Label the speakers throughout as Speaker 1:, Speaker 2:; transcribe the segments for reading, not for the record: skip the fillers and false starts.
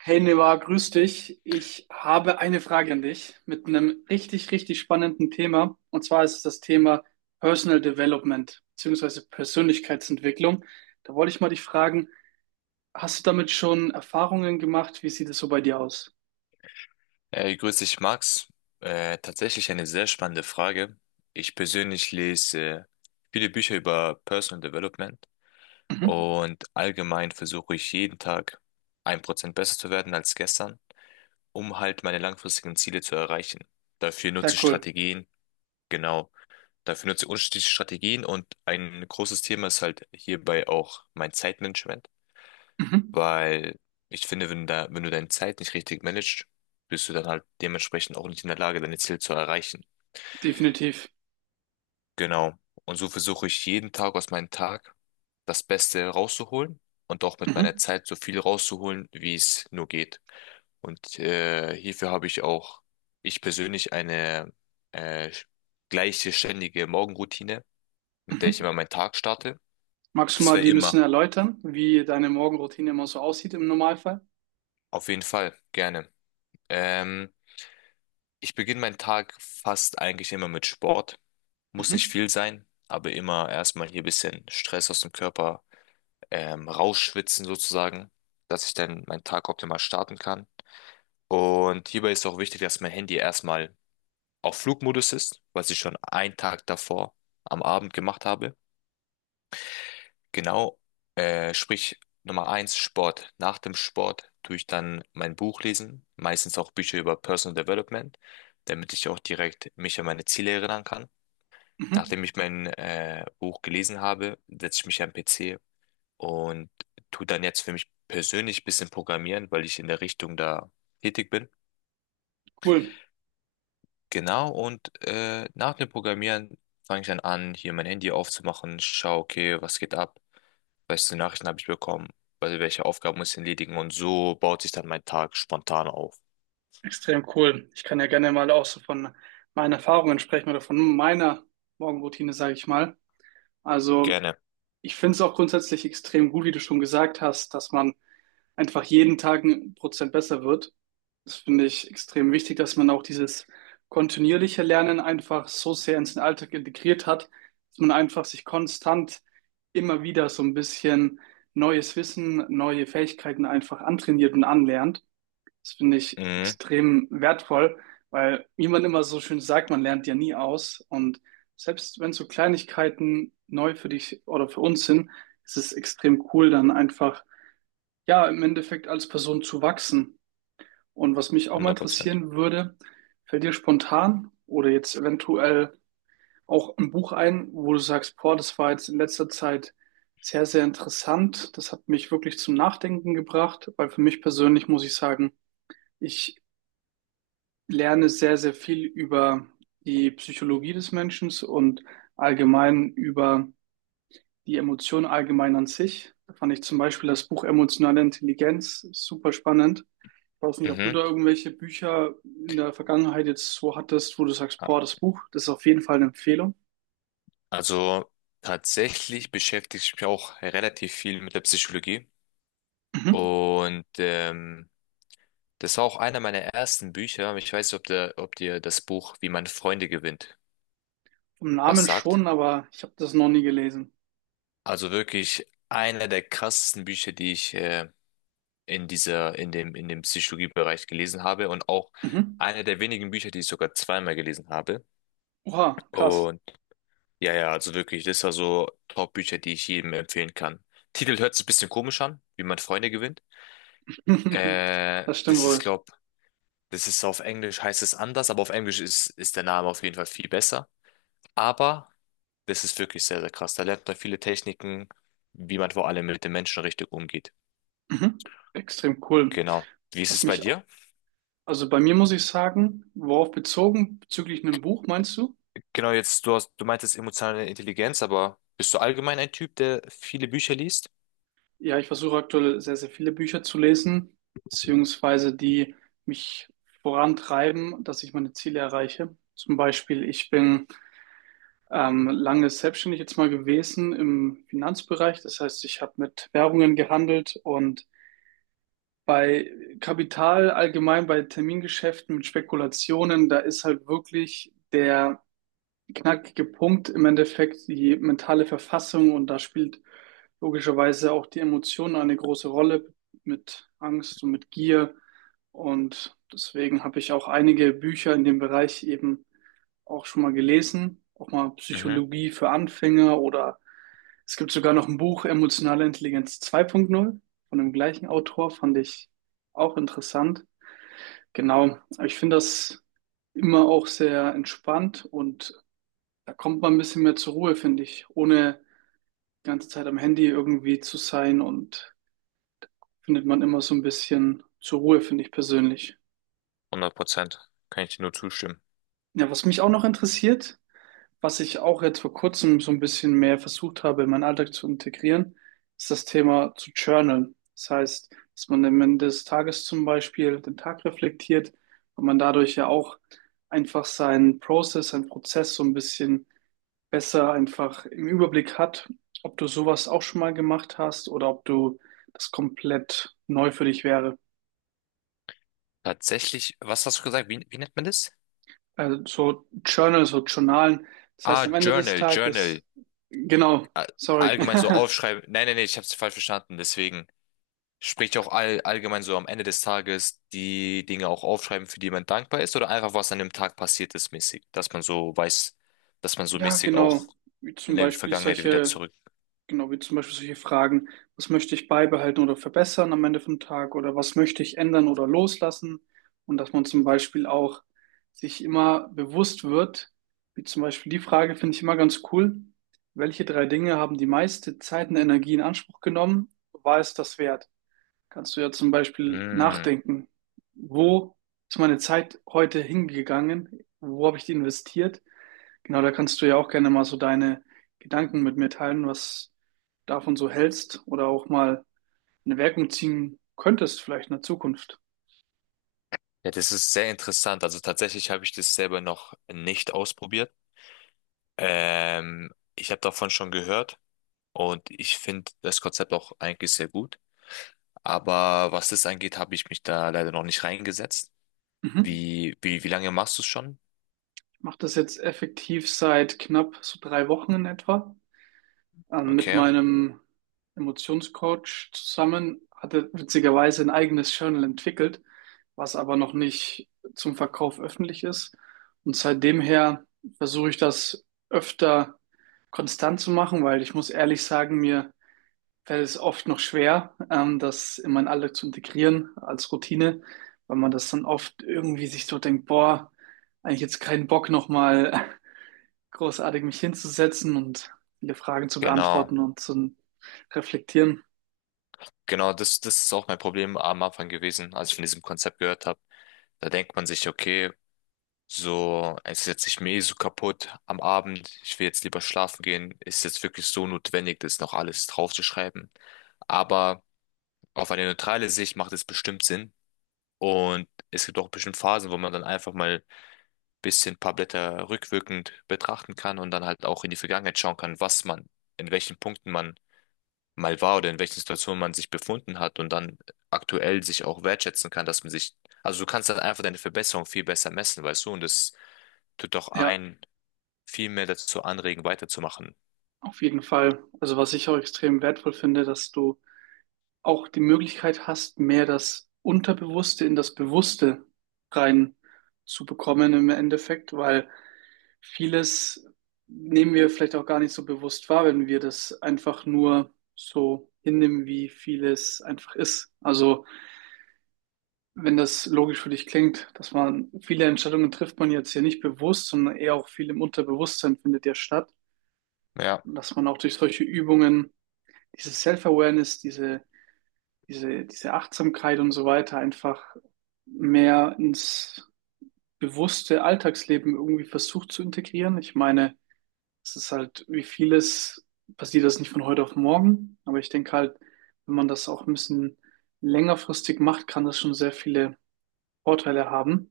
Speaker 1: Hey Neva, grüß dich. Ich habe eine Frage an dich mit einem richtig, richtig spannenden Thema. Und zwar ist es das Thema Personal Development bzw. Persönlichkeitsentwicklung. Da wollte ich mal dich fragen, hast du damit schon Erfahrungen gemacht? Wie sieht es so bei dir aus?
Speaker 2: Hey, grüß dich, Max. Tatsächlich eine sehr spannende Frage. Ich persönlich lese viele Bücher über Personal Development
Speaker 1: Mhm.
Speaker 2: und allgemein versuche ich jeden Tag 1% besser zu werden als gestern, um halt meine langfristigen Ziele zu erreichen. Dafür
Speaker 1: Sehr
Speaker 2: nutze ich
Speaker 1: cool.
Speaker 2: Strategien, genau. Dafür nutze ich unterschiedliche Strategien und ein großes Thema ist halt hierbei auch mein Zeitmanagement.
Speaker 1: Mhm.
Speaker 2: Weil ich finde, wenn du deine Zeit nicht richtig managst, bist du dann halt dementsprechend auch nicht in der Lage, deine Ziele zu erreichen.
Speaker 1: Definitiv.
Speaker 2: Genau. Und so versuche ich jeden Tag aus meinem Tag das Beste rauszuholen und auch mit meiner
Speaker 1: Mhm.
Speaker 2: Zeit so viel rauszuholen, wie es nur geht. Und hierfür habe ich auch ich persönlich, eine äh, gleiche ständige Morgenroutine, mit der
Speaker 1: Mhm.
Speaker 2: ich immer meinen Tag starte.
Speaker 1: Magst du
Speaker 2: Das
Speaker 1: mal
Speaker 2: wäre
Speaker 1: die ein
Speaker 2: immer.
Speaker 1: bisschen erläutern, wie deine Morgenroutine immer so aussieht im Normalfall?
Speaker 2: Auf jeden Fall, gerne. Ähm, Ich beginne meinen Tag fast eigentlich immer mit Sport. Muss nicht
Speaker 1: Mhm.
Speaker 2: viel sein, aber immer erstmal hier ein bisschen Stress aus dem Körper rausschwitzen sozusagen, dass ich dann meinen Tag optimal starten kann. Und hierbei ist auch wichtig, dass mein Handy erstmal auf Flugmodus ist, was ich schon einen Tag davor am Abend gemacht habe. Genau, sprich Nummer eins, Sport. Nach dem Sport tue ich dann mein Buch lesen, meistens auch Bücher über Personal Development, damit ich auch direkt mich an meine Ziele erinnern kann.
Speaker 1: Mhm.
Speaker 2: Nachdem ich mein Buch gelesen habe, setze ich mich am PC und tu dann jetzt für mich persönlich ein bisschen programmieren, weil ich in der Richtung da tätig bin.
Speaker 1: Cool.
Speaker 2: Genau, und nach dem Programmieren fange ich dann an, hier mein Handy aufzumachen, schaue, okay, was geht ab, welche Nachrichten habe ich bekommen, also welche Aufgaben muss ich erledigen und so baut sich dann mein Tag spontan auf.
Speaker 1: Extrem cool. Ich kann ja gerne mal auch so von meinen Erfahrungen sprechen oder von meiner Morgenroutine, sage ich mal. Also
Speaker 2: Gerne.
Speaker 1: ich finde es auch grundsätzlich extrem gut, wie du schon gesagt hast, dass man einfach jeden Tag 1% besser wird. Das finde ich extrem wichtig, dass man auch dieses kontinuierliche Lernen einfach so sehr in den Alltag integriert hat, dass man einfach sich konstant immer wieder so ein bisschen neues Wissen, neue Fähigkeiten einfach antrainiert und anlernt. Das finde ich
Speaker 2: Mhm,
Speaker 1: extrem wertvoll, weil, wie man immer so schön sagt, man lernt ja nie aus. Und selbst wenn so Kleinigkeiten neu für dich oder für uns sind, ist es extrem cool, dann einfach, ja, im Endeffekt als Person zu wachsen. Und was mich auch mal
Speaker 2: 100%.
Speaker 1: interessieren würde, fällt dir spontan oder jetzt eventuell auch ein Buch ein, wo du sagst, boah, das war jetzt in letzter Zeit sehr, sehr interessant. Das hat mich wirklich zum Nachdenken gebracht, weil für mich persönlich muss ich sagen, ich lerne sehr, sehr viel über die Psychologie des Menschen und allgemein über die Emotionen allgemein an sich. Da fand ich zum Beispiel das Buch Emotionale Intelligenz super spannend. Ich weiß nicht, ob du
Speaker 2: Mhm.
Speaker 1: da irgendwelche Bücher in der Vergangenheit jetzt so hattest, wo du sagst, boah, das Buch, das ist auf jeden Fall eine Empfehlung.
Speaker 2: Also tatsächlich beschäftige ich mich auch relativ viel mit der Psychologie.
Speaker 1: Mhm.
Speaker 2: Und das war auch einer meiner ersten Bücher. Ich weiß nicht, ob dir das Buch Wie man Freunde gewinnt
Speaker 1: Vom
Speaker 2: was
Speaker 1: Namen
Speaker 2: sagt.
Speaker 1: schon, aber ich habe das noch nie gelesen.
Speaker 2: Also wirklich einer der krassesten Bücher, die ich in dem Psychologiebereich gelesen habe und auch
Speaker 1: Mhm.
Speaker 2: einer der wenigen Bücher, die ich sogar zweimal gelesen habe.
Speaker 1: Oha, krass.
Speaker 2: Und ja, also wirklich, das war so Top-Bücher, die ich jedem empfehlen kann. Titel hört sich ein bisschen komisch an, wie man Freunde gewinnt. Äh,
Speaker 1: Das stimmt
Speaker 2: das ist,
Speaker 1: wohl.
Speaker 2: glaub, Das ist auf Englisch heißt es anders, aber auf Englisch ist der Name auf jeden Fall viel besser. Aber das ist wirklich sehr, sehr krass. Da lernt man viele Techniken, wie man vor allem mit den Menschen richtig umgeht.
Speaker 1: Mhm. Extrem cool.
Speaker 2: Genau. Wie ist
Speaker 1: Was
Speaker 2: es bei
Speaker 1: mich
Speaker 2: dir?
Speaker 1: Also bei mir muss ich sagen, worauf bezogen, bezüglich einem Buch meinst du?
Speaker 2: Genau, du meintest emotionale Intelligenz, aber bist du allgemein ein Typ, der viele Bücher liest?
Speaker 1: Ja, ich versuche aktuell sehr, sehr viele Bücher zu lesen, beziehungsweise die mich vorantreiben, dass ich meine Ziele erreiche. Zum Beispiel, ich bin lange selbstständig jetzt mal gewesen im Finanzbereich. Das heißt, ich habe mit Währungen gehandelt und bei Kapital allgemein, bei Termingeschäften mit Spekulationen, da ist halt wirklich der knackige Punkt im Endeffekt die mentale Verfassung und da spielt logischerweise auch die Emotion eine große Rolle mit Angst und mit Gier. Und deswegen habe ich auch einige Bücher in dem Bereich eben auch schon mal gelesen, auch mal
Speaker 2: Mhm.
Speaker 1: Psychologie für Anfänger, oder es gibt sogar noch ein Buch Emotionale Intelligenz 2.0 von dem gleichen Autor, fand ich auch interessant. Genau, aber ich finde das immer auch sehr entspannt und da kommt man ein bisschen mehr zur Ruhe, finde ich, ohne die ganze Zeit am Handy irgendwie zu sein und findet man immer so ein bisschen zur Ruhe, finde ich persönlich.
Speaker 2: 100%. Kann ich dir nur zustimmen.
Speaker 1: Ja, was mich auch noch interessiert, was ich auch jetzt vor kurzem so ein bisschen mehr versucht habe, in meinen Alltag zu integrieren, ist das Thema zu journalen. Das heißt, dass man am Ende des Tages zum Beispiel den Tag reflektiert und man dadurch ja auch einfach seinen Prozess so ein bisschen besser einfach im Überblick hat, ob du sowas auch schon mal gemacht hast oder ob du das komplett neu für dich wäre.
Speaker 2: Tatsächlich, was hast du gesagt? Wie nennt man das?
Speaker 1: Also so Journal, so Journalen. Das heißt,
Speaker 2: Ah,
Speaker 1: am Ende des
Speaker 2: Journal.
Speaker 1: Tages, genau,
Speaker 2: all-
Speaker 1: sorry.
Speaker 2: Allgemein so aufschreiben. Nein, nein, nein, ich habe es falsch verstanden. Deswegen spricht ja auch all, allgemein so am Ende des Tages die Dinge auch aufschreiben, für die man dankbar ist oder einfach was an dem Tag passiert ist mäßig, dass man so weiß, dass man so
Speaker 1: Ja,
Speaker 2: mäßig
Speaker 1: genau.
Speaker 2: auch
Speaker 1: Wie
Speaker 2: in
Speaker 1: zum
Speaker 2: der
Speaker 1: Beispiel
Speaker 2: Vergangenheit wieder
Speaker 1: solche
Speaker 2: zurück.
Speaker 1: Genau, wie zum Beispiel solche Fragen, was möchte ich beibehalten oder verbessern am Ende vom Tag oder was möchte ich ändern oder loslassen? Und dass man zum Beispiel auch sich immer bewusst wird, wie zum Beispiel die Frage finde ich immer ganz cool, welche drei Dinge haben die meiste Zeit und Energie in Anspruch genommen? War es das wert? Kannst du ja zum Beispiel
Speaker 2: Mm.
Speaker 1: nachdenken, wo ist meine Zeit heute hingegangen? Wo habe ich die investiert? Genau, da kannst du ja auch gerne mal so deine Gedanken mit mir teilen, was du davon so hältst oder auch mal eine Wirkung ziehen könntest, vielleicht in der Zukunft.
Speaker 2: Ja, das ist sehr interessant. Also tatsächlich habe ich das selber noch nicht ausprobiert. Ich habe davon schon gehört und ich finde das Konzept auch eigentlich sehr gut. Aber was das angeht, habe ich mich da leider noch nicht reingesetzt.
Speaker 1: Mhm.
Speaker 2: Wie lange machst du es schon?
Speaker 1: Ich mache das jetzt effektiv seit knapp so 3 Wochen in etwa. Mit
Speaker 2: Okay,
Speaker 1: meinem Emotionscoach zusammen hatte witzigerweise ein eigenes Journal entwickelt, was aber noch nicht zum Verkauf öffentlich ist. Und seitdem her versuche ich das öfter konstant zu machen, weil ich muss ehrlich sagen, mir fällt es oft noch schwer, das in meinen Alltag zu integrieren als Routine, weil man das dann oft irgendwie sich so denkt, boah, eigentlich jetzt keinen Bock nochmal großartig mich hinzusetzen und viele Fragen zu
Speaker 2: genau.
Speaker 1: beantworten und zu reflektieren.
Speaker 2: Genau, das ist auch mein Problem am Anfang gewesen, als ich von diesem Konzept gehört habe. Da denkt man sich, okay, so, es ist jetzt mir mehr so kaputt am Abend, ich will jetzt lieber schlafen gehen. Ist jetzt wirklich so notwendig, das noch alles draufzuschreiben? Aber auf eine neutrale Sicht macht es bestimmt Sinn. Und es gibt auch bestimmt Phasen, wo man dann einfach mal ein bisschen ein paar Blätter rückwirkend betrachten kann und dann halt auch in die Vergangenheit schauen kann, in welchen Punkten man mal war oder in welchen Situationen man sich befunden hat und dann aktuell sich auch wertschätzen kann, also du kannst dann einfach deine Verbesserung viel besser messen, weißt du, und das tut doch
Speaker 1: Ja,
Speaker 2: einen viel mehr dazu anregen, weiterzumachen.
Speaker 1: auf jeden Fall. Also was ich auch extrem wertvoll finde, dass du auch die Möglichkeit hast, mehr das Unterbewusste in das Bewusste rein zu bekommen im Endeffekt, weil vieles nehmen wir vielleicht auch gar nicht so bewusst wahr, wenn wir das einfach nur so hinnehmen, wie vieles einfach ist. Also, wenn das logisch für dich klingt, dass man viele Entscheidungen trifft man jetzt hier nicht bewusst, sondern eher auch viel im Unterbewusstsein findet ja statt.
Speaker 2: Ja.
Speaker 1: Und dass man auch durch solche Übungen diese Self-Awareness, diese Achtsamkeit und so weiter einfach mehr ins bewusste Alltagsleben irgendwie versucht zu integrieren. Ich meine, es ist halt, wie vieles passiert das nicht von heute auf morgen, aber ich denke halt, wenn man das auch ein bisschen längerfristig macht, kann das schon sehr viele Vorteile haben.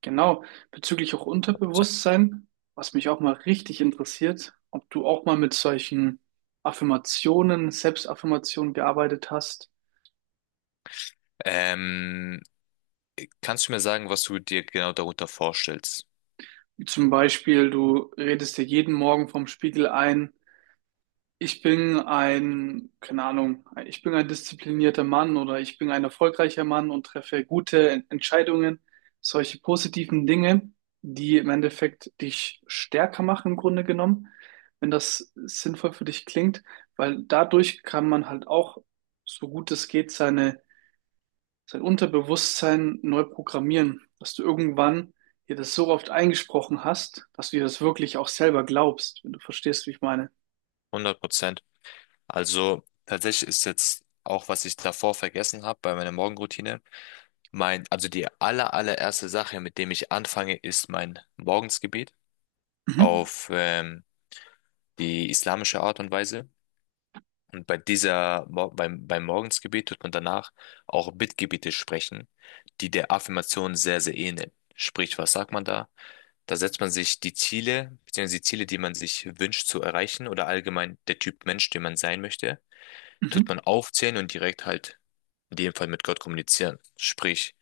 Speaker 1: Genau, bezüglich auch Unterbewusstsein, was mich auch mal richtig interessiert, ob du auch mal mit solchen Affirmationen, Selbstaffirmationen gearbeitet hast.
Speaker 2: Ähm, kannst du mir sagen, was du dir genau darunter vorstellst?
Speaker 1: Wie zum Beispiel, du redest dir jeden Morgen vorm Spiegel ein, ich bin ein, keine Ahnung, ich bin ein disziplinierter Mann oder ich bin ein erfolgreicher Mann und treffe gute Entscheidungen, solche positiven Dinge, die im Endeffekt dich stärker machen im Grunde genommen, wenn das sinnvoll für dich klingt, weil dadurch kann man halt auch, so gut es geht, seine, sein Unterbewusstsein neu programmieren, dass du irgendwann dir das so oft eingesprochen hast, dass du dir das wirklich auch selber glaubst, wenn du verstehst, wie ich meine.
Speaker 2: 100%. Also tatsächlich ist jetzt auch, was ich davor vergessen habe bei meiner Morgenroutine, mein, also die allererste Sache, mit dem ich anfange, ist mein Morgensgebet
Speaker 1: Mhm.
Speaker 2: auf die islamische Art und Weise. Und bei dieser, beim Morgensgebet tut man danach auch Bittgebete sprechen, die der Affirmation sehr, sehr ähneln. Sprich, was sagt man da? Da setzt man sich die Ziele, beziehungsweise die Ziele, die man sich wünscht zu erreichen oder allgemein der Typ Mensch, den man sein möchte, tut
Speaker 1: Mhm.
Speaker 2: man aufzählen und direkt halt in dem Fall mit Gott kommunizieren. Sprich,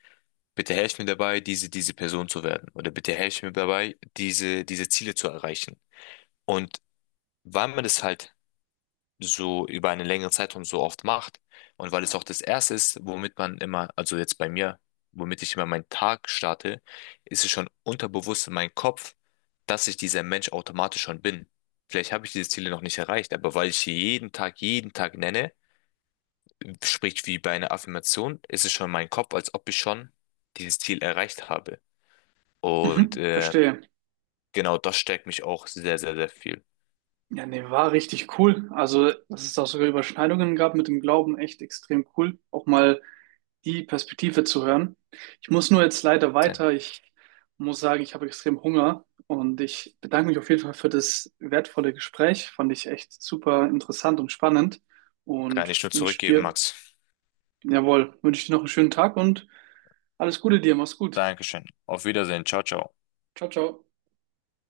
Speaker 2: bitte helf mir dabei, diese Person zu werden oder bitte helf mir dabei, diese Ziele zu erreichen. Und weil man das halt so über einen längeren Zeitraum so oft macht und weil es auch das Erste ist, womit man immer, also jetzt bei mir, womit ich immer meinen Tag starte, ist es schon unterbewusst in meinem Kopf, dass ich dieser Mensch automatisch schon bin. Vielleicht habe ich diese Ziele noch nicht erreicht, aber weil ich sie jeden Tag nenne, sprich wie bei einer Affirmation, ist es schon in meinem Kopf, als ob ich schon dieses Ziel erreicht habe. Und
Speaker 1: Mhm, verstehe.
Speaker 2: genau das stärkt mich auch sehr, sehr, sehr viel.
Speaker 1: Ja, nee, war richtig cool. Also, dass es da sogar Überschneidungen gab mit dem Glauben, echt extrem cool. Auch mal die Perspektive zu hören. Ich muss nur jetzt leider
Speaker 2: Dann
Speaker 1: weiter. Ich muss sagen, ich habe extrem Hunger und ich bedanke mich auf jeden Fall für das wertvolle Gespräch. Fand ich echt super interessant und spannend
Speaker 2: kann
Speaker 1: und
Speaker 2: ich nur
Speaker 1: wünsche
Speaker 2: zurückgeben,
Speaker 1: dir,
Speaker 2: Max.
Speaker 1: jawohl, wünsche dir noch einen schönen Tag und alles Gute dir. Mach's gut.
Speaker 2: Dankeschön. Auf Wiedersehen. Ciao, ciao.
Speaker 1: Ciao, ciao.